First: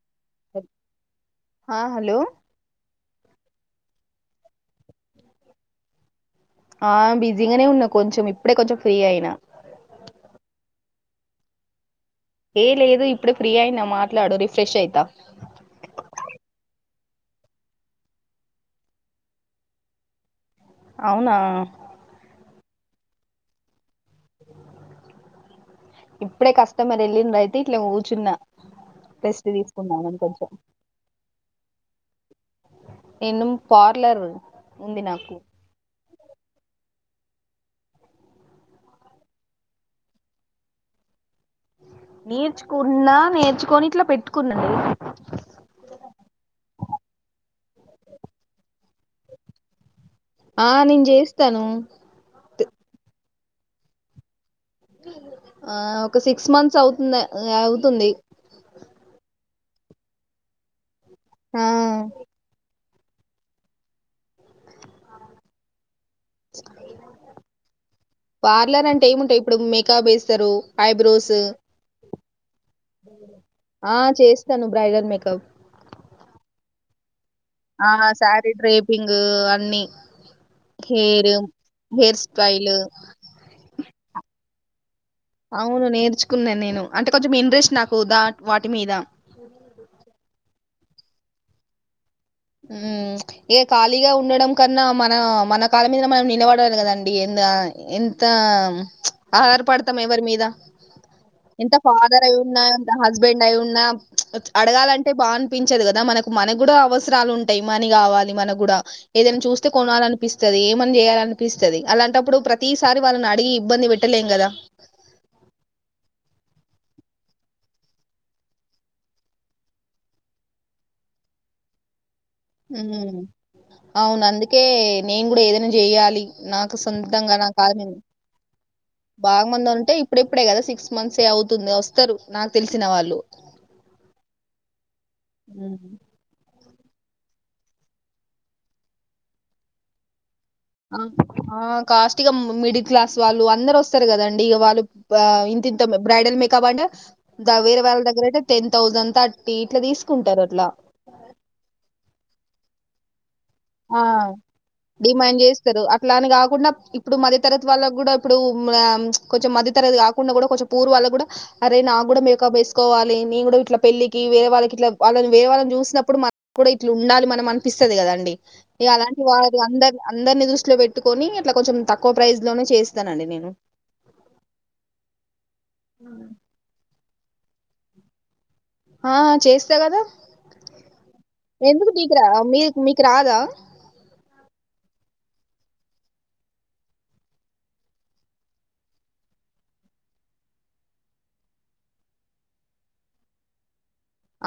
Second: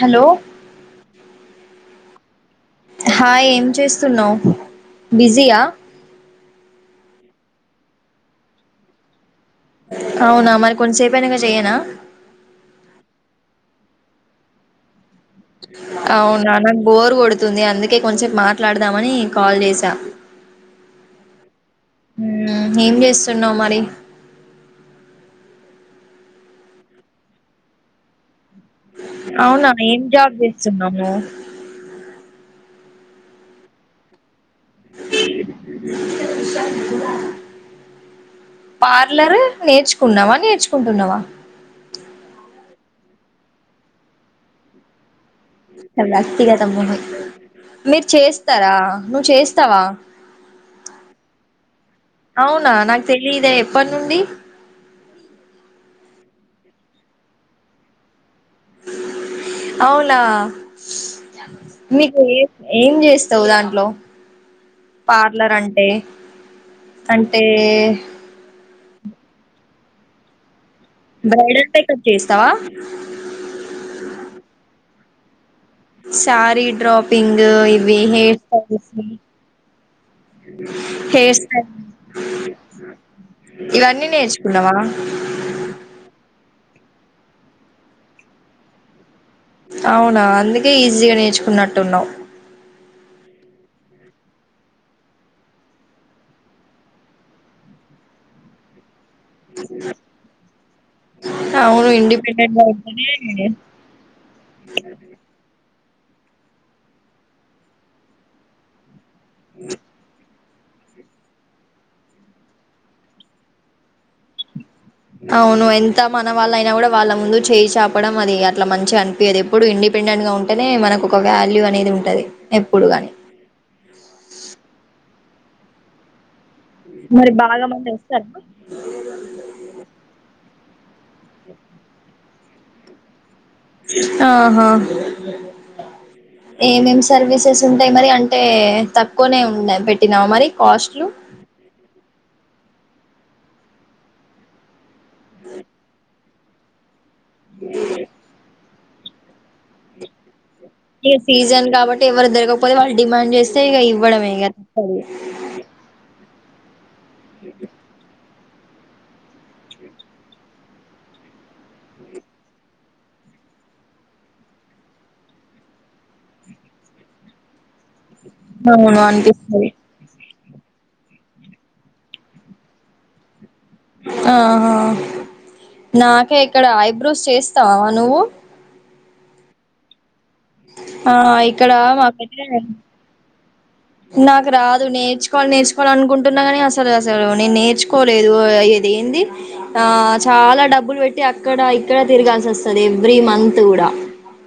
Hello! ఆ, hello! Hi! ఏం చేస్తున్నావ్ బిజీయా? ఆ బిజీగానే ఉన్నా కొంచెం ఇప్పుడే కొంచెం ఫ్రీ అయినా. అవునా, మరి కొంతసేపుయినాక చెయ్యనా? ఏ లేదు ఇప్పుడు ఫ్రీ అయినా మాట్లాడు రిఫ్రెష్ అయితా. అవునా నాకు బోరు కొడుతుంది. అందుకే కొంచసేపు మాట్లాడదామని కాల్ చేసా. అవునా? ఏం చేస్తున్నావు మరి. ఇప్పుడే కస్టమర్ వెళ్లిండు అయితే ఇట్లా కూర్చున్నా. రెస్ట్ అవునా ఏం తీసుకున్నామని జాబ్ కొంచెం చేస్తున్నాము. నేను పార్లరు [inaudible] పార్లరు నేర్చుకున్నావా, నేర్చుకుంటున్నావా? నేర్చుకుంటున్నా, నేర్చుకొని ఇట్లా పెట్టుకున్న. వ్యక్తిగతముందు మీరు చేస్తారా? నువ్వు చేస్తావా? ఆ నేను చేస్తాను. లేదా? ఎప్పటినుండి. ఆ ఒక సిక్స్ మంత్స్ అవుతుందే అవుతుంది. అవునా? ఆ మీకు ఏ ఏం చేస్తావ్ దాంట్లో పార్లర్ అంటే? అంటే పార్లర్ అంటే ఏముంటాయి ఇప్పుడు మేకప్ వేస్తారు. ఐబ్రోస్ బ్రైడల్ మేకప్ చేస్తావా ఆ చేస్తాను. Bridal makeup. హబ్ సారీ డ్రాపింగు, ఆ ఇవి హేయిర్ శారీ స్టైల్స్ డ్రేపింగ్ అన్ని హెయిర్ స్టైల్ హెయిర్ స్టైల్ ఇవన్నీ నేర్చుకున్నావా? అవును నేర్చుకున్నా నేను అంటే కొంచెం ఇంట్రెస్ట్ నాకు దా వాటి మీద అవునా అందుకే ఈజీగా నేర్చుకున్నట్టున్నావ్. ఉం ఇగ ఖాళీగా ఉండడం కన్నా మన మన కాళ్ళ మీద మనం నిలబడాలి కదండి ఎ ఎంత ఆధారపడతాం ఎవరి మీద ఎంత అవును ఫాదర్ అయి ఇండిపెండెంట్ ఉన్నా గా ఎంత హస్బెండ్ ఉంటేనే అయి ఉన్నా అడగాలంటే బా అనిపిం పించదు కదా మనకు మనకు కూడా అవసరాలు ఉంటాయి మనీ కావాలి మనకు కూడా ఏదైనా చూస్తే కొనాలనిపిస్త స్తది ఏమని చేయాలనిపిస్తది అలాంటప్పుడు ప్రతిసారి వాళ్ళని అడిగి ఇబ్బంది పెట్టలేం కదా అవును ఎంత మన వాళ్ళ అయినా కూడా వాళ్ళ ముందు చేయి చాపడం అది అట్లా మంచిగా అనిపియది ఎప్పుడు ఇండి పెండెంట్ గా ఉంటేనే మనకు ఒక వాల్యూ అనేది ఉంటది ఉ ఎప్పుడు గాని హమ్ అవును అందుకే నేను కూడా ఏదైనా చెయ్యాలి నాకు మరి సొంతంగా నా బాగా కాళ్ళ మంది మీద వస్తారా బాగు మంది అంటే ఇప్పుడు ఇప్పుడే కదా సిక్స్ మంత్స్ఏ అవుతుంది వస్తారు నాకు తెలిసిన వాళ్ళు ఆహా హ్మ్. ఏమేం సర్వీసెస్ ఉంటాయి మరి అంటే తక్కువనే ఉండ పెట్టినావా మరి ఆ కాస్ట్లు ఆ కాస్టిగా మిడిల్ క్లాస్ వాళ్ళు అందరూ వస్తారు కదండి ఇక వాళ్ళు వా ఇంతింత బ్రైడల్ మేకప్ అంటే దా వేరే వాళ్ళ దగ్గర అయితే టెన్ థౌసండ్ థర్టీ ఇట్లా తీసుకుంటారు అట్లా ఇక సీజన్ కాబట్టి ఎవరు దొరకపోతే వాళ్ళు డిమాండ్ చేస్త ఆ డిమాండ్ చేస్తారు అట్లా అని కాకుండా ఇప్పుడు మధ్యతరగతి వాళ్ళకి కూడా ఇప్పుడు కొంచెం మధ్యతరగతి కాకుండా కూడా కొంచెం పూర్ వాళ్లకు కూడా అరే నాకు కూడా మేకప్ వేసుకోవాలి నేను కూడా ఇట్లా పెళ్లికి వేరేవాళ్ళకి ఇట్లా వాళ్ళని వేరే వాళ్ళని చూసినప్పుడు మనకు కూడా ఇట్లా ఉండాలి మనం అనిపిస్తది కద అండి ఇగ అవును అలాంటి వాళ్ళని అనిపిస్తది అందరిని అందరిని దృష్టిలో పెట్టుకొని అట్లా కొంచెం తక్కువ ప్రైజ్ లోనే చేస్తానండి నేను ఆహా నాకే ఇక్కడ ఐబ్రోస్ చేస్తావా నువ్వు ఆ చేస్తా కదా ఆ ఇక్కడ ఎందుకు మీకు రావ మాకైతే మీకు మీకు రాదా నాకు రాదు నేర్చుకోవాలి నేర్చుకోవాలి అనుకుంటున్నా కాని అసలు అసలు నేను నేర్చుకోలేదు ఏంది ఆ చాలా డబ్బులు పెట్టి అక్కడ ఇక్కడ తిరగాల్సి వస్తది ఎవ్రీ మంత్ కూడా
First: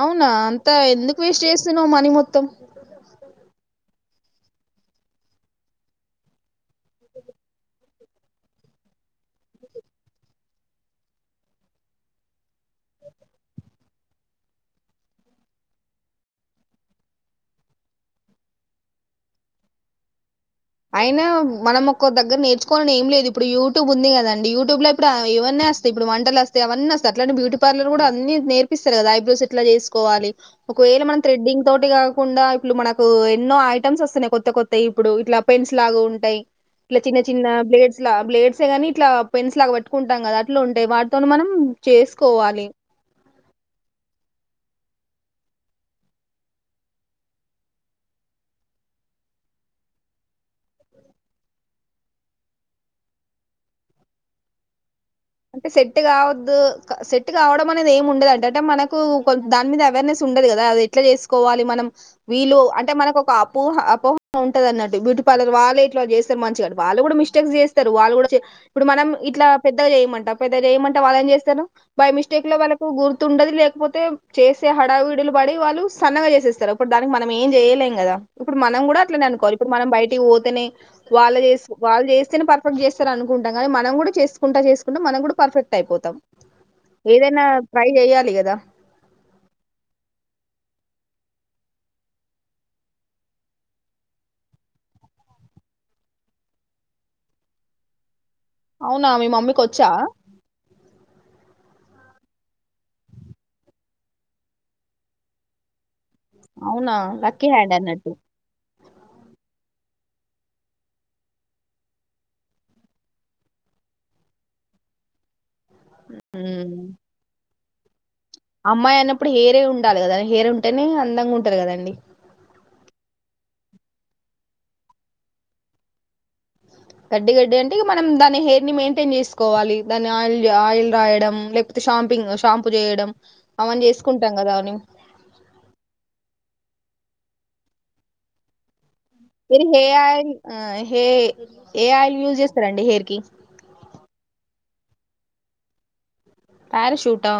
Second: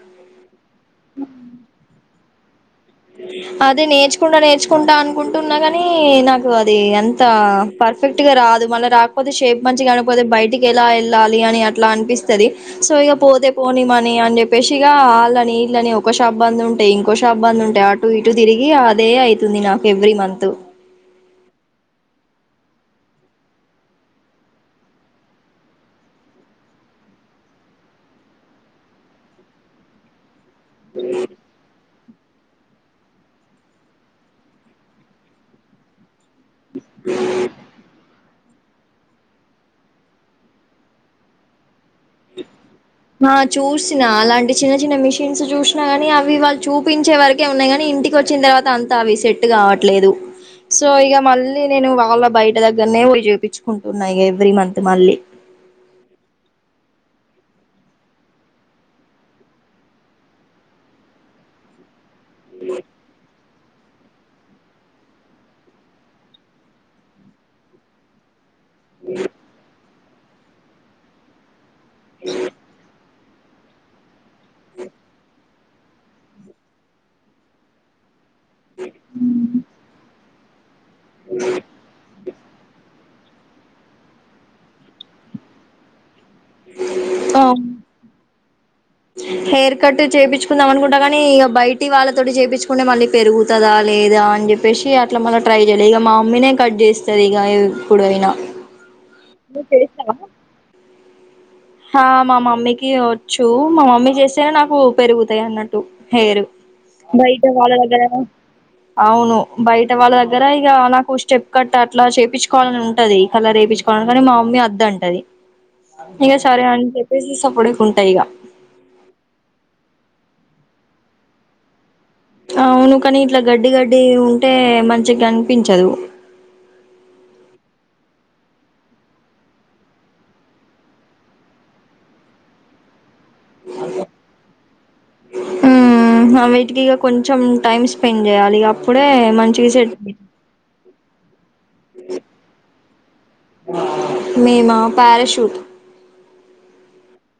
అవునా అంతా ఎందుకు వేస్ట్ చేస్తున్నవ్ మనీ మొత్తం అ [unintelligible] అదే నేర్చుకుంటా నేర్చుకుంటా అనుకుంటున్నా గాని నాకు అది అంత ఫర్ఫెక్ట్ గా రా కాదు మళ్ళ రాకపోతే షేప్ మంచిగానకపోతే బయటికి ఎలా వెళ్ళాలి అని అట్లా అనిపిస్తది. సో ఇగా పోతే పోని మనీ అని చెప్పేసిగా ఆళ్ళని ఈళ్ళని ఒక్క షాప్ బంద్ ఉంటే ఇంకో షాప్ బంద్ ఉంటా అటు ఇటు తిరిగి అదే అయితుంది నాకు ఎవ్రీ మంత్ మనం ఒక దగ్గర నేర్చుకోవాలని ఏం లేదు ఇప్పుడు యూట్యూబ్ ఉంది కదండి యూట్యూబ్ లో ఇప్పుడు హా ఇవన్ని వస్తాయి వంటలు వస్తయి అవన్నీ వస్తయి అట్లాంటి బ్యూటీ పార్లర్ కూడా అన్ని నేర్పిస్తారు కదా ఐబ్రోస్ ఎట్లా చేసుకోవాలి ఒకవేల త్రేడ్డింగ్ తోటి కాకుండా ఇప్పుడు మనకు ఎన్నో ఐటమ్స్ వస్తున్నాయి కొత్త కొత్తయి ఇప్పుడు ఇట్లా పెన్స్ లాగా ఉంటయి ఇట్లా చిన్న చిన్న బ్లేడ్స్లా బ్లేడ్స్ ఏ గాని ఇట్లా పెన్స్ లాగా పెట్టుకుంటాం కదా అట్లా ఉంటాయి వాటితోనే మనం చేసుకోవాలి ఆ చూసినా అలాంటి చిన్న చిన్న మిషన్స్ చూసినా కాని అవి వాళ్ళు చూపించే వరకే ఉన్నాయి కానీ ఇంటికి వచ్చి న తర్వాత అంత అవి సెట్ కావట్లేదు సో ఇగ మళ్ళీ నేను వాళ్ళ బయట దగ్గరనే పోయి చేపిచుకుంటున్నా ఇక ఎవ్రీ మంత్ మళ్ళీ అంటే సెట్ కావద్దు క సెట్ కావడం అనేది ఏమి ఉండదట అంటే మనకు దాని మీద అవేర్నెస్ ఉ ఉండదు కదా అది ఎట్లా చేసుకోవాలి మనం వీళ్ళు అంటే మనకు ఒక పోహ అపోహ ఉంటంది అన్నట్టు బ్యూటీ పార్లర్ వాళ్ళే ఇట్లా చేస్తారు మంచిగా వాళ్ళు కూడా మిస్టేక్స్ చేస్తారు వాళ్ళు కూడా చే ఇప్పుడు మనం ఇట్లా పెద్దగా చేయమంట పెద్దగా చేయమంటే వాళ్ళ ఏం చేస్తరు బై మిస్టేక్ లో వాళ్ళకు గుర్తుండది లేకపోతే చేసే హడావుడి పడి వాళ్ళు సన్నగా చేసేస్తరు అప్పుడు దానికి మనం ఏం చేయలేం కదా ఇప్పుడు మనం కూడా అట్నే అనుకోవాల ఇప్పుడు మనం బయటి పోతేనే వాళ్ళ వాళ్ళు చేస్తేనే పర్ఫెక్ట్ చేస్తారు అనుకుంటాం కానీ మనం కూడా చేసుకుంట చేసుకుంటా పుడు మనం కూడా పర్ఫెక్ట్ అయిపోతాం ఏదైనా ట్రై చెయ్యాలి గదా హెయిర్ కట్ చేపిచ్చుకుందాం అనుకుట్టా గానీ ఇక బయటి వాళ్ళతోటి చేపిచ్చుకుంటే మళ్ళీ పెరుగుతదా లేదా. ఆని చెప్పేసి అట్లా మళ్ళ ట్రై జేయలే ఇగ మా అమ్మీ నే కట్ చేస్తది ఇగ ఎప్పుడైనా అవునా మీ మమ్మీకి నువ్వు ఒచ్చా ఆ మా మమ్మీకి ఒచ్చూ మా మమ్మీ చేస్తే నాకు పెరుగుతాయి అన్నట్టు టు హేరు అవునా బయట లక్కీ వాళ్ళ హ్యాండ్ దగ్గరా అన్నట్టు అవును బయట వాళ్ళ దగ్గర ఇగ నాకు స్టెప్ కట్ అట్లా చేపిచ్చుకోవాలని ఉంటది కలర్ ఏపిచుకోవాలన్ కానీ మా అ నే ఒద్దంటది ఇగ సరే ఉమ్. అని చెప్పేసి సప్పుడేక ఉంటా ఇగ అమ్మాయి అన్నప్పుడు హేరే ఉండాలి కదా హేరే ఉంటేనే అందంగా ఉంటది గదండి అవును కానీ ఇట్ల గడ్డి గడ్డీ ఉంటే మంచి గనిపించదు గడ్డ గడ్డి అంటే ఇగ మనం దాని హెయిర్ ని మెయింటైన్ చేసుకోవాలి దాని ఆయిల్ ఆయిల్ రాయడం లేపోతే షాంపింగ్ షాంపు జేయడం అవన్ చేసుకుంటాం గదా అని ఊమ్ అవిటికి ఇగ కొంచెం టైమ్ స్పెండ్ జెయాలి ఇగ అ మీరు హే ఆయిల్ ఆ హే ఏ ఆయిల్ యూజ్ చేస్తారండి హెయిర్ కి మేమా పారాషూట్ పారషూటా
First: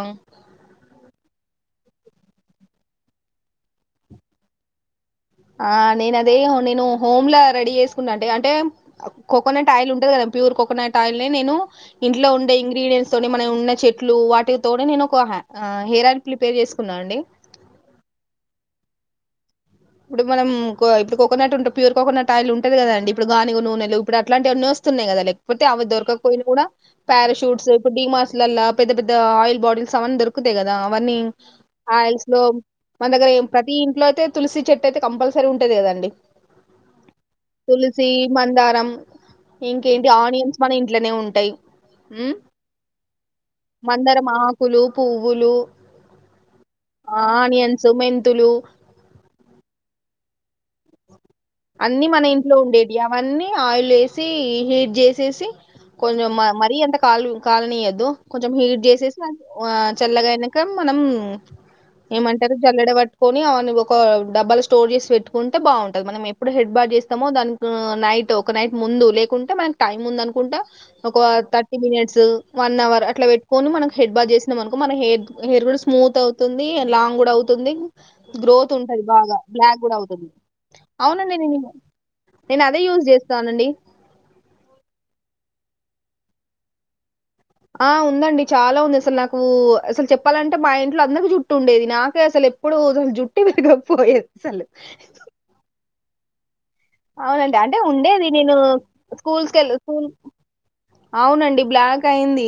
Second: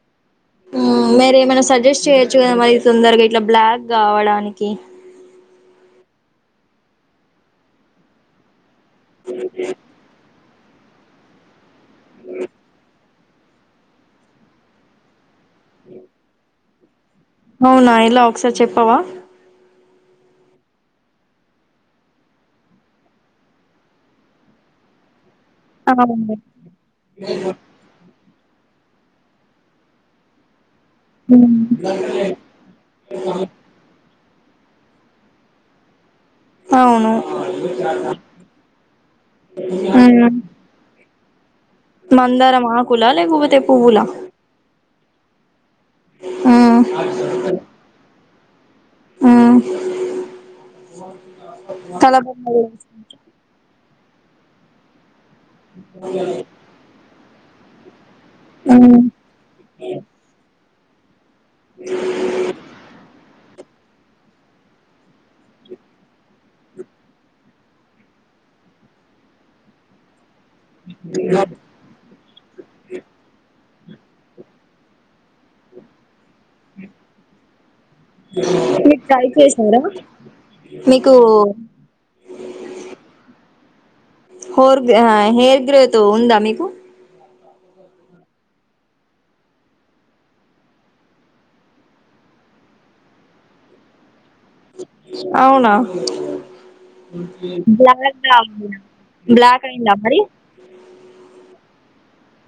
ఊ మరి ఏమైనా సజెస్ట్ చేయొచ్చు కదా మరి తొందరగా ఇట్లా బ్లాక్ గావడానికి ఆ నేను అదే నేను హోమ్లా రెడీ ఏసుకున్న అంటె అంటే కోకోనట్ ఆయిల్ ఉంటది కదా ప్యూర్ కోకోనట్ ఆయిల్ ని నేను ఇంట్లో ఉండే ఇంగ్రీడియంన్స్ తోని మనం ఉన్న చెట్లూ వాటితోని నేను ఒక అ ఆ హెయిర్ ఆల్ ప్రిపేర్ చేసుకున్నా అండి అవునా ఎలా ఒకసారి చెప్పవా ఇప్పుడు మనం కొ ఇప్పుడు కోకోనట్ ఉంటే ప్యూర్ కోకోనట్ ఆయిల్ ఉంటది గదండి, ఇప్పుడు గానుగా నూనెలు ఇప్పుడు అలాంటివి ఎన్నీ చేస్. స్తున్నయ్ గదా లేకపోతే అవి దొరకక్ అవును పోయిన కూడా పారాషూట్స్ ఇప్పుడు డి మార్స్ లల్లా పెద్ద పెద్ద ఆయిల్ బటిల్స్ అవన్ దొరుకుతయ్ గ అవన్నీ మ్మ్. ఆయిల్స్ లో మన దగ్గర ఏం ప్రతి ఇంట్లో అయితే తులసి చెట్టైతే కంపల్సరీ ఉంటది గదండి అవును తులసీ మందారం ఇంకేంటి మ్మ్. ఆనియన్స్ మన ఇంట్లోనే ఉన్ ఉ మందారం ఆకులా లేకపోతే పువ్వులా మందరం ఆకులు పువ్వులు మ్మ్ ఆ ఆనియన్స్ మెంతులు ఊ అన్ని మన ఇంట్లో ఉండేటియి అవన్నీ ఆయిల్ లేసీ హీట్ జేసేసి కొంచెం మ మరీ అంత కాలు కాలనీయొద్దు కొంచెం హీట్ వేసుకుంటాం జేసేసి ఆ చల్లగా అయినాక మనం ఏమంటరు జల్లెడ వట్టుకొని అ నువ్ ఒక డబ్బల స్టోర్ చేసి వెట్టుకుంటే బాగుంటది మనం ఎ ఇప్పుడు హెడ్ బార్ట్ జేస్తమో దానికూ నైట్ ఒక నైట్ ముందు లేకుంటే మనకి టైమ్ ఉందను కుంటా ఒక థర్టీ మినిట్స్ వన్ అవర్ అట్ల వె కొను మనక్ హెడ్ బాద్ చేసినం అనుకో మన హేర్ హేర్ గూడా స్మూత్ అవు తుంది లాంగ్ గూడా అవుతుంది గ్రోత్ మీరు ఉంటది ట్రై బాగా బ్లాక్ చేసారా గూడా అవుతది మీకు అవునండి నేను [inaudible] నేను అదే యూజ్ చేస్తానండి హోర్ హెయిర్ గ్రోతూ ఉందా మీకు ఆ ఉందండి చాలా ఉంది అసలు నాకు అసలు చెప్పాలంటే, మా ఇంట్లో అందరికి జుట్ట ఉండేది నాకే అసలె. ఎప్పుడూ దాన్ జుట్టు విరగకపోయే సలు బ్కా గావాలి ఉండేది నేను నాకు స్కూల్స్ బ్లాక్ కెళ్ళి అయిందా స్కూల్ మరి అవునండి బ్లాక్ అయింది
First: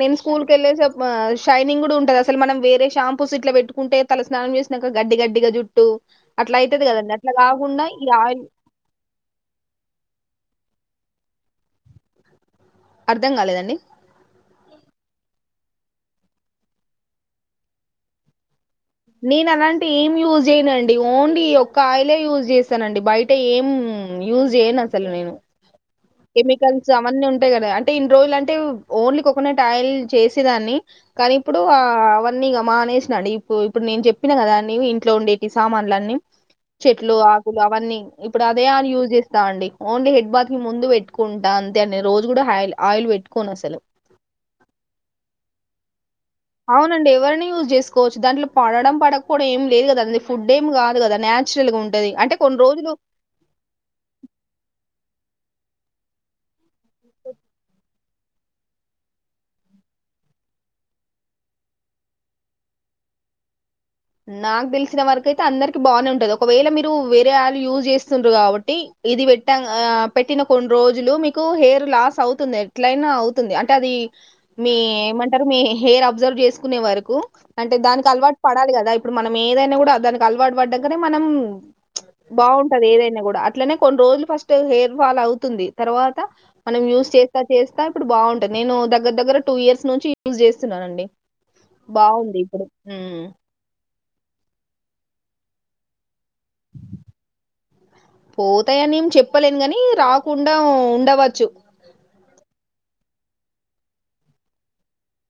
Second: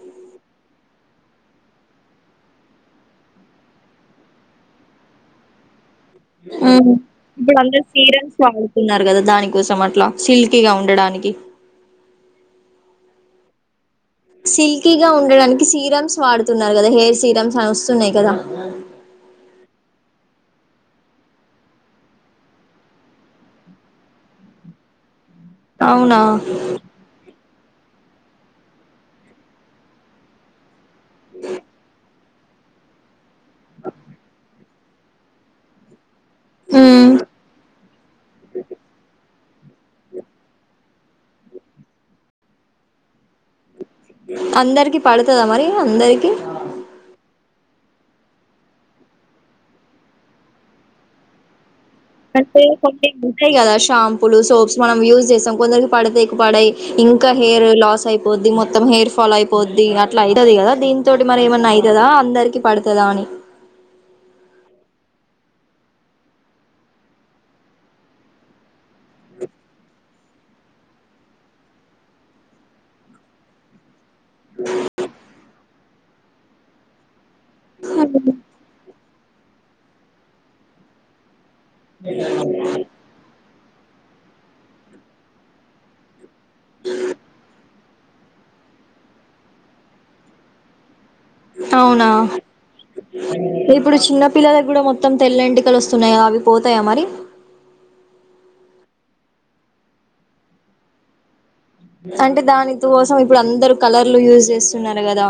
నేను స్కూల్ కెళ్ళేసప్ షైనింగ్ గూడ ఉంటది అసలు మనం వేరే షాంపూస్ ఇట్ల వెట్టుకుంటే తల స్నానం చేస్ నంక గడ్డి గడ్డిగ జుట్టూ అట్ల అయితది గదండి అట్లా గాకుండా ఈ ఆయిల్ ఉన్నారు గద దాని కోసం అట్లా సిల్కీగ ఉండడానికి అర్ధం గాలేదండి సిల్కీ గా ఉండడానికి సీరమ్స్ వాడుతున్నారు గదా, హెయిర్ సీరమ్స్ అని వస్తున్నాయి కదా. నేను అలాంటి ఏం యూజ్ చేయనుండి ఓన్లీ ఈ ఒక్క ఆయిలే యూజ్ చేస్తానండి బయట ఏం ఉమ్ యూస్ చేయను అసలు నేను అవునా కెమికల్స్ అవన్నీ ఉన్ టాయి కదా అంటే ఇన్ని రోజులు అంటే ఓన్లీ కోకోనట్ ఆయిల్ చేసేదాన్ని కానీ ఇప్పుడు అన్నీగా మానేసినాడు ఇప్పుడు ఇప్పుడు నేను చెప్పినా కదా అీ ఇంట్లో ఉండేవి సామాన్లు అన్నీ మ్మ్. చెట్లు ఆకులు అవన్నీ ఇప్పుడు అదే అ యూజ్ చేస్త స్తా అండిఓన్లీ హెడ్ బాత్ కి ముందు పెట్టుకుంటా అంతే అండి రోజు కూడా ఆయి ఆయిల్ పెట్టు అందరికి పడుతుదా మరి అందరికి అవునండి ఎవరిని యూజ్ చేసుకోవచ్చు దాంట్లో పడడం పడకపోవడం ఏమి లేదు కదా అది ఫుడ్ ఏమి కాదు కదా న్యాచురల్ గా ఉన్ అంటే కొ ఉంటాయి కదా షాంపుూలు సోప్స్ మనం యూస్ చేస్తాం కొందకి పడితే ఎక్కు పడాయి ఇంకా హెయిర్ లాస్ అయిపోద్ది మొత్తం హెయిర్ ఫాల్ అయిపోద్ది అట్లా అవుతుంది కదా దీని తోటి మరి ఏమన్నా అవుతుందా అందరికి పడుతుందా అని నాకు తెలిసిన వరకియితే అందరికి బానే ఉంటది ఒకవేళ మీరు వేరే వాళ్లుు యూజ్ చేస్తుండ్రు కాబట్టి ఇది పెట్టా ఆ పెట్టిన కొన్ని రోజులు మీకు హెయిర్ లాస్ అవుతుంది ఎట్లయినా అవుతుంది అంటే అది మీ ఏమంటారు మీ హెయిర్ అబ్జర్వ్ చేసుకునే వరకు అంటే దానికి అలవాటు పడాలి కదా ఇప్పుడు మనం ఏదైనా కూడా దానికి అలవాటు పడ్డాకనే మనం బాగుంటది ఏదైనా కూడా అట్లనే కొన్ని రోజులు ఫస్ట్ హెయిర్ ఫాల్ అవుతుంది తర్వాత మనం యూజ్ చేస్తా చేస్తా ఇప్పుడు బా ంట నేను దగ్గర దగ్గర టూ ఇయర్స్ నుంచి యూజ చేస్తున్నానండి అవునా బాగుంది ఇప్పుడు ఇప్ప ఇప్పుడు చిన్న పిల్లలకు కూడా మొత్తం తెల్ల ఎంటికలు వస్తున్నాయా అవి పోతాయా మరి పోతాయనిం ఏం చెప్పలేను గానీ రాకుండా ఉండవచ్చు అంటే దాని కోసం ఇప్పుడు అందరుూ కలర్లు యూజ్ చేస్తున్నారు కదా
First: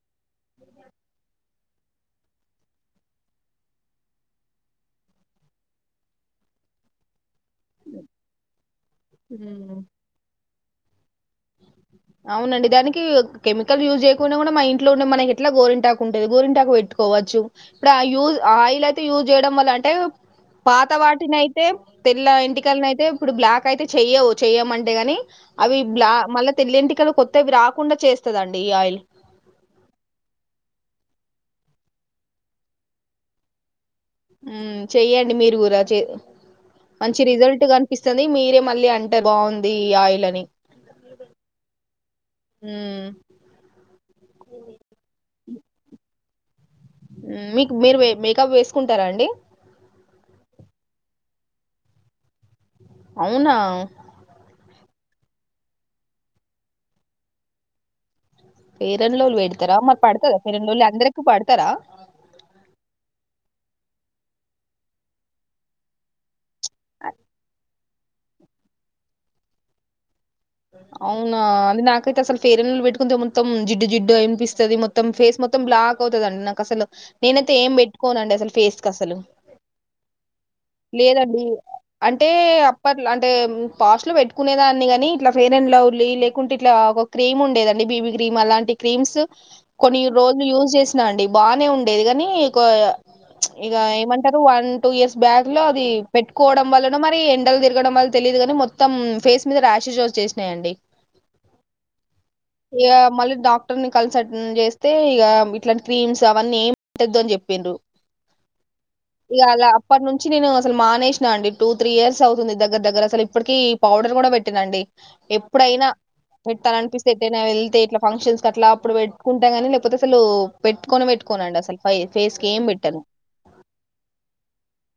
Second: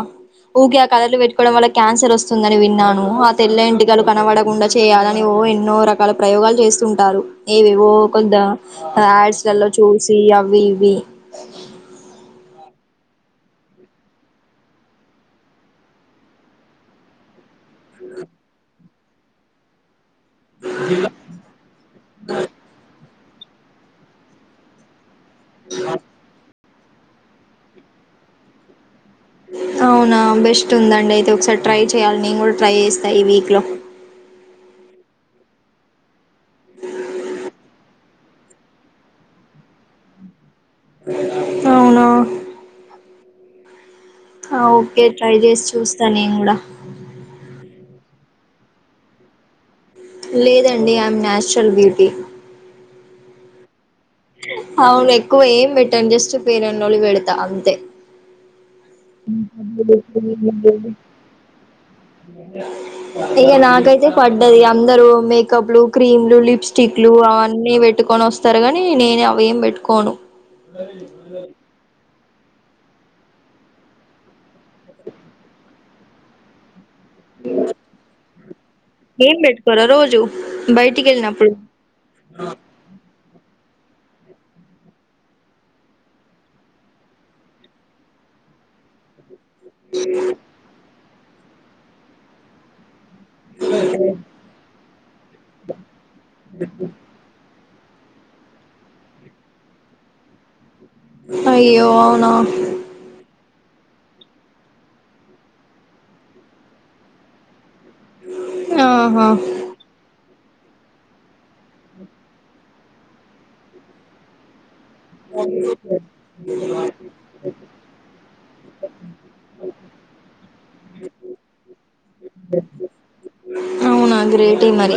ఊకె ఆ కలర్ లు పెట్టుకోవడం వల్ల క్యాన్సర్ వస్తుందని విన్నాను ఆ తెల్ల ఇంటికాలు కనబడకుండా చేయాలని ఎన్నో రకాల ప్రయోగాలు చేస్తుంటారు ఏవేవో కొద్ద యాడ్స్లలో చూసి అవి ఇవి అవునండి దానికి కెమికల్ యూజ్ చేయకుండా కూడా మన ఇంట్లో ఉండే మనకి ఎట్లా గోరింటాకు ఉంటుది గోరింటాకు పెట్టు కోవచ్చు ఇప్పుడు ఆ యూజ్ ఆయిల్ అయితే యూజ్ చేయడం వల్ల అంటే పాత వాటినయితే తెల్ల ఎంటికని అయితే ఇప్పుడు బ్లాక్ అయితే చెయ్యవు చెయమంటే గాని అవి బ్లాక్ మళ్ళ తెల్లింటికలు కొత్తవి రాకుండా చేస్తదండి ఈ ఆయిల్ అవునా బెస్ట్ ఉందండి అయితే ఒకసారి ట్రై చేయాలి నేను కూడా ట్రై చేస్తా ఈ వీక్ లో ఉమ్ చెయ్యండి మీరు కూర చే మంచి రిజల్ట్ కనిపిస్తాది మీరే మళ్ళీ అంటే బాగుంది ఈ ఆయిల్ అని అవునా మ్మ్. ఔ ఓకే ట్రై చేసి చూస్తాను నేను గుడా మ్మ్. మీకు మీరు మేకప్ వేసుకుంటారా అండి లేదండి ఐ యామ్ న్యాచురల్ బ్యూటీ అవునా అవును ఎక్కువ ఏం పెట్టాను జస్ట్ ఫెయిర్ అండ్ లవ్లీ పెడతా అంతే ఫెయిర్ అండ్ లవ్లీ పెడతారా [inaudible] మరి పడతదా ఫెయిర్ అండ్ లవ్లీ అందరికి పడతారా ఇక నాకైతే పడ్డది అందరు మేకప్లు క్రీమ్లు లిప్స్టిక్ లు అవన్నీ పెట్ పెట్టుకొని అస్తారు గాని నేనే అవి ఏం పెట్టుకోను అవునా నాకైతే అసలు ఫేరన్ లవ్లీ పెట్టుకుంటె మొత్తం జిడ్డు జిడ్డు అనిపిస్తుంది మొత్తం ఫేస్ మొత్తం బ్లాక్ అవుతాది నాకు అసలు నేనైతే ఏం పెట్టుకోనండి అసలు ఫేస్ అసలు ఏం పెట్టుకోరా రోజు బయటికి లేదండి వెళ్ళినప్పుడు అంటే అప్పట్ల అ అంటే పాస్ట్లు పెట్టుకునే దాన్ని కాని ఇట్లా ఫెయిర్ అండ్ లవ్లీ లేకుంటే ఇట్లా ఒక క్రీమ్ ఉండేదండి బీబీ క్రీమ్ అలాంటి క్రీమ్స్ కొన్ని రోజులు యూజ్ చేసినా అండి బాగానే ఉండేది గానీ ఒక ఇగ ఇక ఏమంటారు వన్ టూ ఇయర్స్ బ్యాక్ లో అది పెట్టుకోవడం వల్లనొ మరి ఎండలు తిరి ఎక్కడోవల్లతెలియదు కానీ మొత్తం ఫేస్ మీద రాషెస్ వచేసినాయండి అయ్యో అవునా క్టర్ కన్సల్ చేస్తే ఇ ఇట్లాంటి క్రీమ్స్ అవన్నీ ఏం పేంటద్దు అని చెప్పిండ్రు ఆహా ఇగ అలా అప్పటి నుంచి నుంచి నేను అసలు మానేసిన అండి టూ త్రీ ఇయర్స్ అవుతుంది దగ్గర దగ్గర అసలు ఇప్పటిక పౌడర్ కూడా పెట్టినండి [unintelligible] పెట్టాలనిపిస్తే ఎటైనా వెళ్తే ఇట్లా ఫంక్షన్స్ అట్లా అప్పుడు పెట్టుకుంటా కాని లేకపోతే అసలు పెట్టుకొనే పెట్టుకొను కొనండి అసలు ఫై ఫేస్ కి ఏం పెట్టను అవునా గ్రేట్ ఏం మరి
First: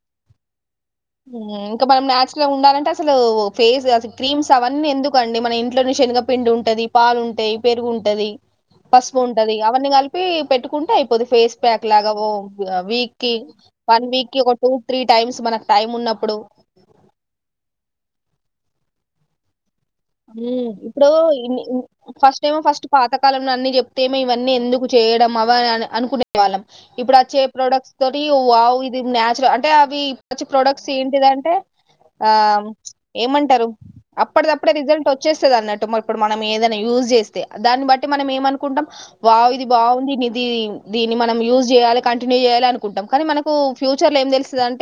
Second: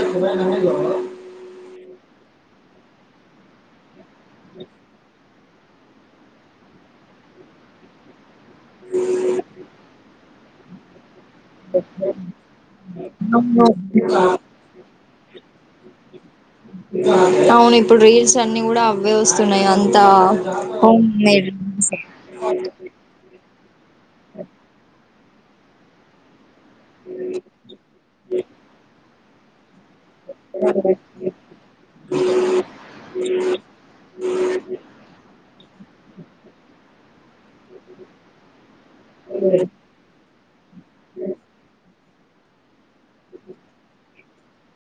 హ్మ్ ఇంకా మనం నాచురల్ గా ఉండాలంటే అసలు ఫేస్ అస క్రీమ్స్ అవన్నీ ఎందుకండి మన ఇంట్లో నుంచి శనగపిండి ఉంటది పాలుంటాయి పెరుగు ఉంటది పసుపు ఉంటంది అవన్నీ కలిపి పెట్టుకుంటే కొద్ది ఫేస్ ప్యాక్ లాగా ఓ వీక్ కి వన్ వీక్ కి ఒక టూ త్రీ టైమ్స్ మన అవును ఇప్పుడు రీల్స్ అన్ని కూడా అవే వస్తున్నాయి అన్ హు ఇప్పుడు ఫస్ట్ టైం ఫస్ట్ పాతకాలం అన్ని తేేమో ఇవన్నీ ఎందుకు చేయడం అవ అని అనుకునే వాళ్ళం ఇప్పుడు వచ్చే ప్రోడక్ట్స్ తోటి వావ్వు ఇది నన్చురల్ అంటే అవి వచ్చి ప్రోడక్ట్స్ ఏంటిదంటే ఆ ఏమంటారు అప్పటిదాప్పుడు రిజల్ట్ వచ్చేస్తుంది అన్నట్టు ఇప్పుడు మనం ఏదై యజ్ చేస్తే దాన్ని బట్టి మనం ఏమ కొంటాం వావ్ ఇది బాగుంది ని దీన్ని మనం యూజ్ చేయాలి కంటిన్యూ చేయాలి అనుకుంటాం కానీ మనకు ఫ్యూచర్ లో ఏం తెలుస్తుంద అంటే